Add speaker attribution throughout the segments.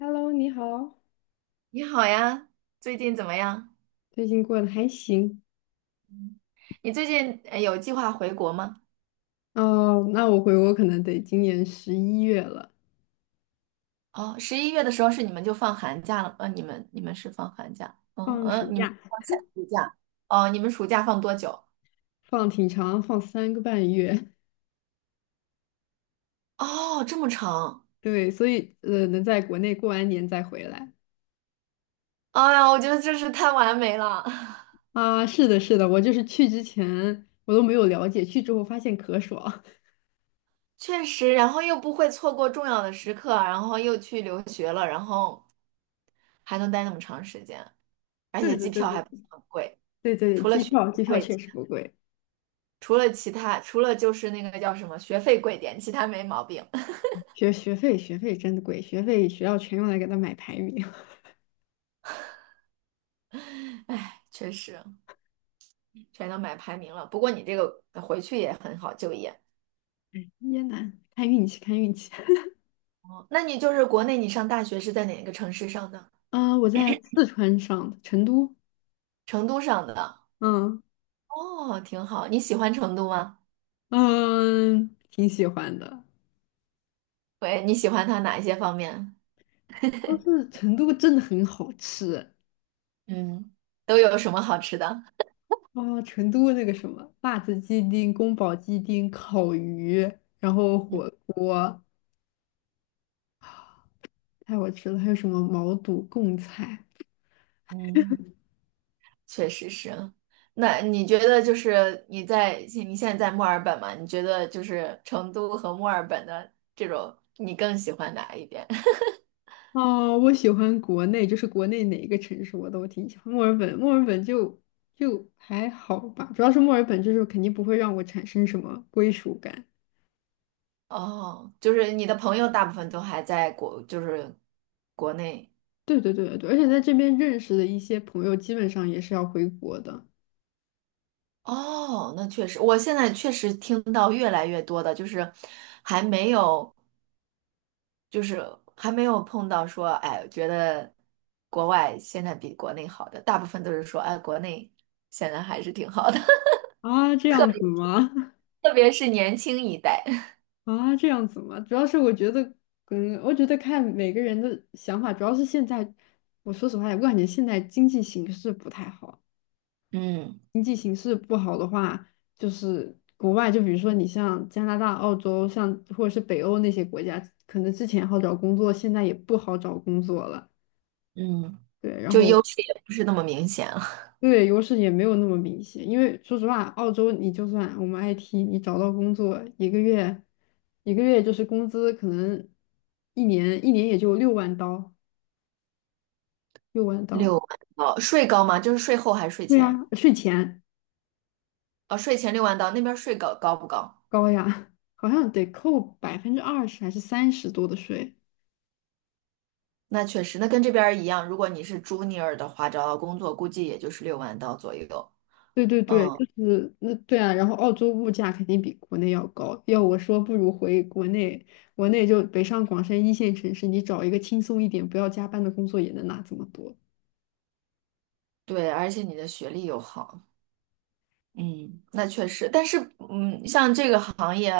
Speaker 1: Hello，你好，
Speaker 2: 你好呀，最近怎么样？
Speaker 1: 最近过得还行？
Speaker 2: 嗯，你最近有计划回国吗？
Speaker 1: 哦，那我回国可能得今年11月了，
Speaker 2: 哦，11月的时候是你们就放寒假了，你们是放寒假，嗯
Speaker 1: 放
Speaker 2: 嗯，
Speaker 1: 暑
Speaker 2: 你们
Speaker 1: 假，
Speaker 2: 放夏暑假，哦，你们暑假放多久？
Speaker 1: 放挺长，放3个半月。
Speaker 2: 哦，这么长，
Speaker 1: 对，所以能在国内过完年再回来。
Speaker 2: 哎呀，我觉得真是太完美了，
Speaker 1: 啊？是的，是的，我就是去之前我都没有了解，去之后发现可爽。
Speaker 2: 确实，然后又不会错过重要的时刻，然后又去留学了，然后还能待那么长时间，而
Speaker 1: 对
Speaker 2: 且
Speaker 1: 对
Speaker 2: 机
Speaker 1: 对
Speaker 2: 票还不
Speaker 1: 对
Speaker 2: 是很贵，
Speaker 1: 对对，
Speaker 2: 除了
Speaker 1: 机
Speaker 2: 学
Speaker 1: 票
Speaker 2: 费
Speaker 1: 机票
Speaker 2: 贵。
Speaker 1: 确实不贵，
Speaker 2: 除了其他，除了就是那个叫什么学费贵点，其他没毛病。
Speaker 1: 学费真的贵，学费学校全用来给他买排名。
Speaker 2: 唉，确实全都买排名了。不过你这个回去也很好就业。
Speaker 1: 椰南，看运气看运气。
Speaker 2: 哦那你就是国内你上大学是在哪个城市上的？
Speaker 1: 啊、我在四川上的成都，
Speaker 2: 成都上的。
Speaker 1: 嗯。
Speaker 2: 哦，挺好。你喜欢成都吗？
Speaker 1: 嗯，挺喜欢的。
Speaker 2: 喂，你喜欢它哪一些方面？
Speaker 1: 但是成都真的很好吃。
Speaker 2: 嗯，都有什么好吃的？
Speaker 1: 啊，成都那个什么辣子鸡丁、宫保鸡丁、烤鱼，然后
Speaker 2: 嗯
Speaker 1: 火锅太好吃了，还有什么毛肚、贡菜。
Speaker 2: 嗯。确实是。那你觉得就是你在你现在在墨尔本嘛？你觉得就是成都和墨尔本的这种，你更喜欢哪一边？
Speaker 1: 啊？我喜欢国内，就是国内哪一个城市我都挺喜欢。墨尔本就还好吧，主要是墨尔本就是肯定不会让我产生什么归属感。
Speaker 2: 哦，就是你的朋友大部分都还在国，就是国内。
Speaker 1: 对对对对对，而且在这边认识的一些朋友，基本上也是要回国的。
Speaker 2: 哦，那确实，我现在确实听到越来越多的，就是还没有，就是还没有碰到说，哎，觉得国外现在比国内好的，大部分都是说，哎，国内现在还是挺好的。
Speaker 1: 啊，这样子吗？
Speaker 2: 特别是年轻一代，
Speaker 1: 啊，这样子吗？主要是我觉得，嗯，我觉得看每个人的想法，主要是现在，我说实话，我感觉现在经济形势不太好。
Speaker 2: 嗯
Speaker 1: 经济形势不好的话，就是国外，就比如说你像加拿大、澳洲，像或者是北欧那些国家，可能之前好找工作，现在也不好找工作了。
Speaker 2: 嗯，
Speaker 1: 对，然
Speaker 2: 就优
Speaker 1: 后
Speaker 2: 势也不是那么明显了。
Speaker 1: 对，优势也没有那么明显，因为说实话，澳洲你就算我们 IT，你找到工作一个月就是工资可能一年也就六万刀，六万刀，
Speaker 2: 六万刀，税高吗？就是税后还是税
Speaker 1: 对呀，
Speaker 2: 前？
Speaker 1: 税前
Speaker 2: 哦，税前六万刀，那边税高不高？
Speaker 1: 高呀，好像得扣20%还是三十多的税。
Speaker 2: 那确实，那跟这边儿一样。如果你是 junior 的话，找到工作估计也就是六万刀左右。
Speaker 1: 对对对，
Speaker 2: 嗯，
Speaker 1: 就是那对啊，然后澳洲物价肯定比国内要高，要我说不如回国内，国内就北上广深一线城市，你找一个轻松一点、不要加班的工作也能拿这么多。
Speaker 2: 对，而且你的学历又好，嗯，那确实。但是，嗯，像这个行业，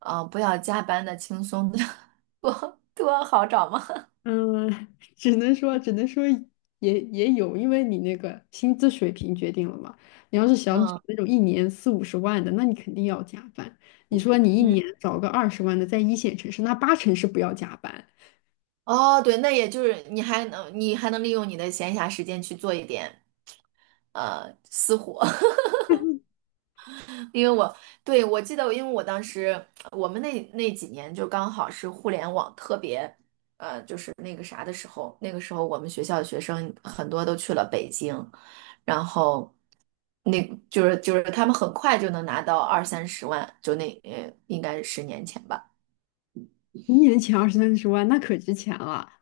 Speaker 2: 啊、不要加班的，轻松的 多好找吗？
Speaker 1: 嗯，只能说也有，因为你那个薪资水平决定了嘛。你要是想找
Speaker 2: 嗯
Speaker 1: 那种一年四五十万的，那你肯定要加班。你说你一年
Speaker 2: 嗯。
Speaker 1: 找个20万的，在一线城市，那八成是不要加班。
Speaker 2: 哦，对，那也就是你还能利用你的闲暇时间去做一点私活，因为我对我记得，因为我当时我们那几年就刚好是互联网特别就是那个啥的时候，那个时候我们学校的学生很多都去了北京，然后那就是他们很快就能拿到二三十万，就那应该是10年前吧。
Speaker 1: 一年前二三十万，那可值钱了。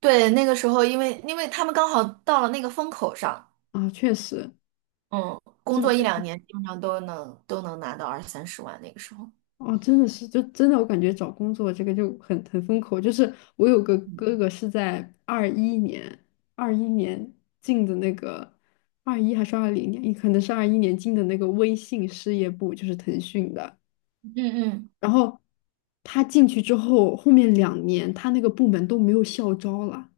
Speaker 2: 对，那个时候因为他们刚好到了那个风口上。
Speaker 1: 啊！确实，
Speaker 2: 嗯，工作一
Speaker 1: 这。
Speaker 2: 两年，基本上都能拿到二三十万那个时候。
Speaker 1: 哦，真的是，就真的，我感觉找工作这个就很风口。就是我有个哥哥是在二一年，二一年进的那个，二一还是二零年，也可能是二一年进的那个微信事业部，就是腾讯的。
Speaker 2: 嗯嗯，
Speaker 1: 然后他进去之后，后面2年他那个部门都没有校招了。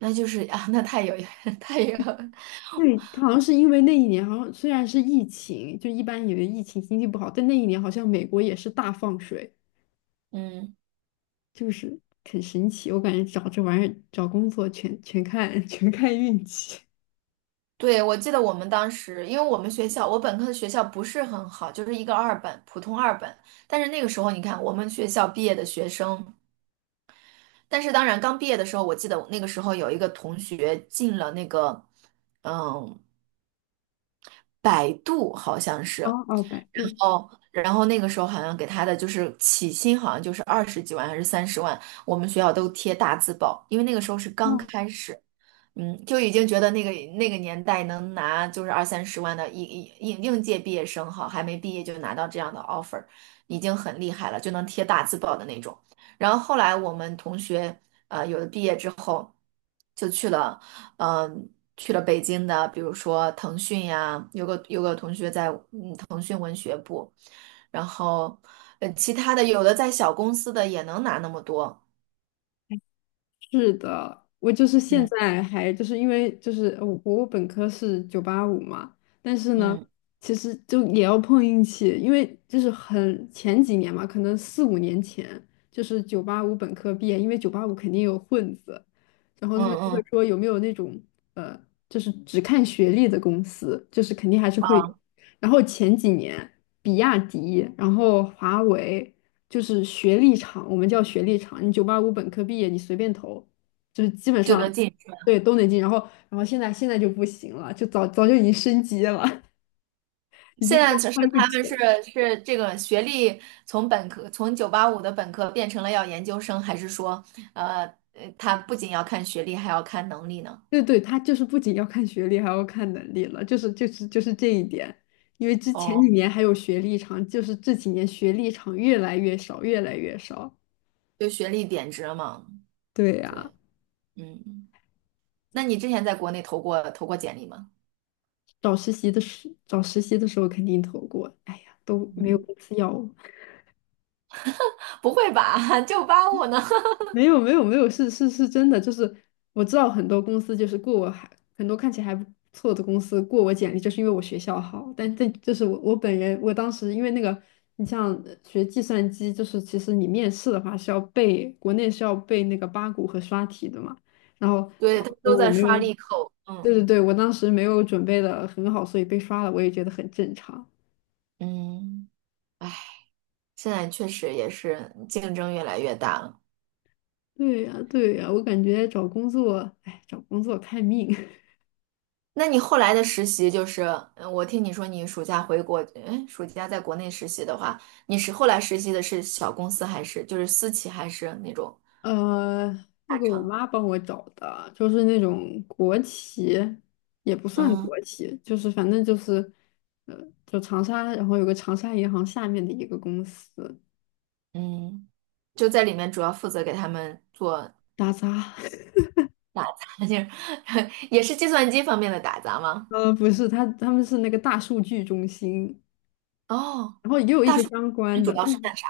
Speaker 2: 那就是啊，那太有 太有，
Speaker 1: 对，他好像是因为那一年，好像虽然是疫情，就一般以为疫情经济不好，但那一年好像美国也是大放水。
Speaker 2: 嗯，
Speaker 1: 就是很神奇。我感觉找这玩意儿找工作全看 全看运气。
Speaker 2: 对，我记得我们当时，因为我们学校，我本科的学校不是很好，就是一个二本，普通二本。但是那个时候，你看我们学校毕业的学生，但是当然刚毕业的时候，我记得那个时候有一个同学进了那个，嗯，百度好像是。
Speaker 1: 哦哦，百
Speaker 2: 然
Speaker 1: 度。
Speaker 2: 后，那个时候好像给他的就是起薪，好像就是20几万还是三十万，我们学校都贴大字报，因为那个时候是刚
Speaker 1: 哦，
Speaker 2: 开始，嗯，就已经觉得那个年代能拿就是二三十万的应届毕业生哈，还没毕业就拿到这样的 offer，已经很厉害了，就能贴大字报的那种。然后后来我们同学有的毕业之后就去了，嗯、去了北京的，比如说腾讯呀，有个同学在。然后，其他的有的在小公司的也能拿那么多，
Speaker 1: 是的，我就是现
Speaker 2: 嗯
Speaker 1: 在还就是因为就是我本科是九八五嘛，但是呢，
Speaker 2: 嗯
Speaker 1: 其实就也要碰运气，因为就是很前几年嘛，可能四五年前就是九八五本科毕业，因为九八五肯定有混子，然后他
Speaker 2: 嗯
Speaker 1: 们就会
Speaker 2: 嗯，
Speaker 1: 说有没有那种呃，就是只看学历的公司，就是肯定还是会有。
Speaker 2: 啊，
Speaker 1: 然后前几年，比亚迪，然后华为，就是学历厂，我们叫学历厂，你九八五本科毕业，你随便投，就是基本
Speaker 2: 就能
Speaker 1: 上，
Speaker 2: 进去。
Speaker 1: 对，都能进。然后现在就不行了，就早早就已经升级了，已
Speaker 2: 现
Speaker 1: 经
Speaker 2: 在
Speaker 1: 高
Speaker 2: 只是
Speaker 1: 攀不
Speaker 2: 他
Speaker 1: 起
Speaker 2: 们是
Speaker 1: 了。
Speaker 2: 是这个学历从本科从九八五的本科变成了要研究生，还是说，呃，他不仅要看学历，还要看能力呢？
Speaker 1: 对对，他就是不仅要看学历，还要看能力了，就是这一点。因为之前
Speaker 2: 哦，
Speaker 1: 几年还有学历厂，就是这几年学历厂越来越少，越来越少。
Speaker 2: 就学历贬值了嘛？
Speaker 1: 对呀、
Speaker 2: 对，嗯，那你之前在国内投过简历吗？
Speaker 1: 找实习的时候肯定投过，哎呀，都没有
Speaker 2: 嗯，
Speaker 1: 公司要我。
Speaker 2: 不会吧，九八五呢？
Speaker 1: 没有没有没有，是是是真的，就是我知道很多公司就是过我还很多看起来还不错的公司过我简历，就是因为我学校好。但这就是我本人，我当时因为那个，你像学计算机，就是其实你面试的话是要背，国内是要背那个八股和刷题的嘛。然后
Speaker 2: 对，
Speaker 1: 当
Speaker 2: 他们
Speaker 1: 时
Speaker 2: 都
Speaker 1: 我
Speaker 2: 在
Speaker 1: 没
Speaker 2: 刷
Speaker 1: 有，
Speaker 2: 利扣，
Speaker 1: 对
Speaker 2: 嗯。
Speaker 1: 对对，我当时没有准备的很好，所以被刷了，我也觉得很正常。
Speaker 2: 嗯，唉。现在确实也是竞争越来越大了。
Speaker 1: 对呀，对呀，我感觉找工作，哎，找工作看命。
Speaker 2: 那你后来的实习就是，嗯我听你说你暑假回国，哎，暑假在国内实习的话，你是后来实习的是小公司还是就是私企还是那种
Speaker 1: 呃，那
Speaker 2: 大
Speaker 1: 个我
Speaker 2: 厂？
Speaker 1: 妈帮我找的，就是那种国企，也不算
Speaker 2: 嗯
Speaker 1: 国企，就是反正就是，呃，就长沙，然后有个长沙银行下面的一个公司，
Speaker 2: 嗯，就在里面主要负责给他们做
Speaker 1: 打杂。
Speaker 2: 打杂，就是 也是计算机方面的打杂吗？
Speaker 1: 不是，他们是那个大数据中心，
Speaker 2: 哦，
Speaker 1: 然后也有一些相
Speaker 2: 那
Speaker 1: 关
Speaker 2: 主
Speaker 1: 的，
Speaker 2: 要
Speaker 1: 但
Speaker 2: 是干啥？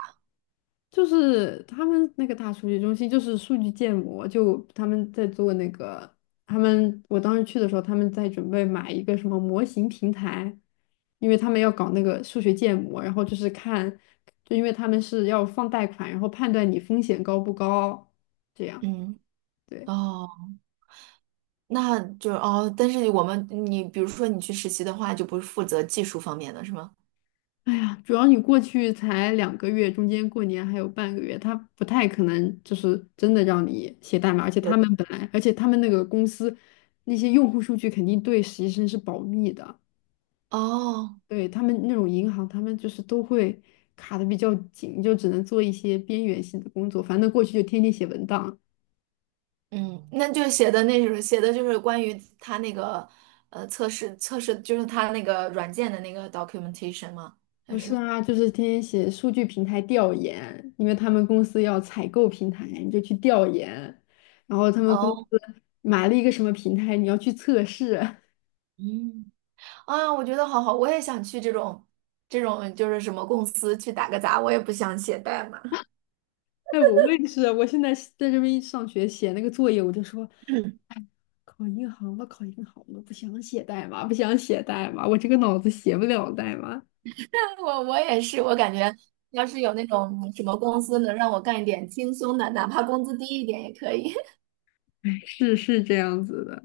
Speaker 1: 就是他们那个大数据中心就是数据建模，就他们在做那个，他们我当时去的时候，他们在准备买一个什么模型平台，因为他们要搞那个数学建模，然后就是看，就因为他们是要放贷款，然后判断你风险高不高，这样。
Speaker 2: 嗯，
Speaker 1: 对。
Speaker 2: 哦，那就是哦，但是我们你比如说你去实习的话，就不是负责技术方面的是吗？
Speaker 1: 哎呀，主要你过去才2个月，中间过年还有半个月，他不太可能就是真的让你写代码，而且他
Speaker 2: 对。
Speaker 1: 们本来，而且他们那个公司那些用户数据肯定对实习生是保密的，
Speaker 2: 哦，
Speaker 1: 对他们那种银行，他们就是都会卡的比较紧，就只能做一些边缘性的工作，反正过去就天天写文档。
Speaker 2: 嗯，那就写的那种，写的就是关于他那个测试，就是他那个软件的那个 documentation 吗？还
Speaker 1: 不是
Speaker 2: 是
Speaker 1: 啊，就是天天写数据平台调研，因为他们公司要采购平台，你就去调研，然后他们公司
Speaker 2: 哦，
Speaker 1: 买了一个什么平台，你要去测试。
Speaker 2: 嗯，啊，我觉得好好，我也想去这种就是什么公司去打个杂，我也不想写代码。
Speaker 1: 哎，我也是，我现在是在这边一上学写那个作业，我就说 考银行吧，考银行吧，不想写代码，不想写代码，我这个脑子写不了代码。
Speaker 2: 我也是，我感觉要是有那种什么公司能让我干一点轻松的，哪怕工资低一点也可以。
Speaker 1: 哎，是是这样子的。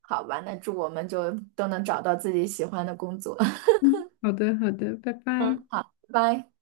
Speaker 2: 好吧，那祝我们就都能找到自己喜欢的工作。
Speaker 1: 嗯，好的好的，拜拜。
Speaker 2: 嗯，好，拜拜。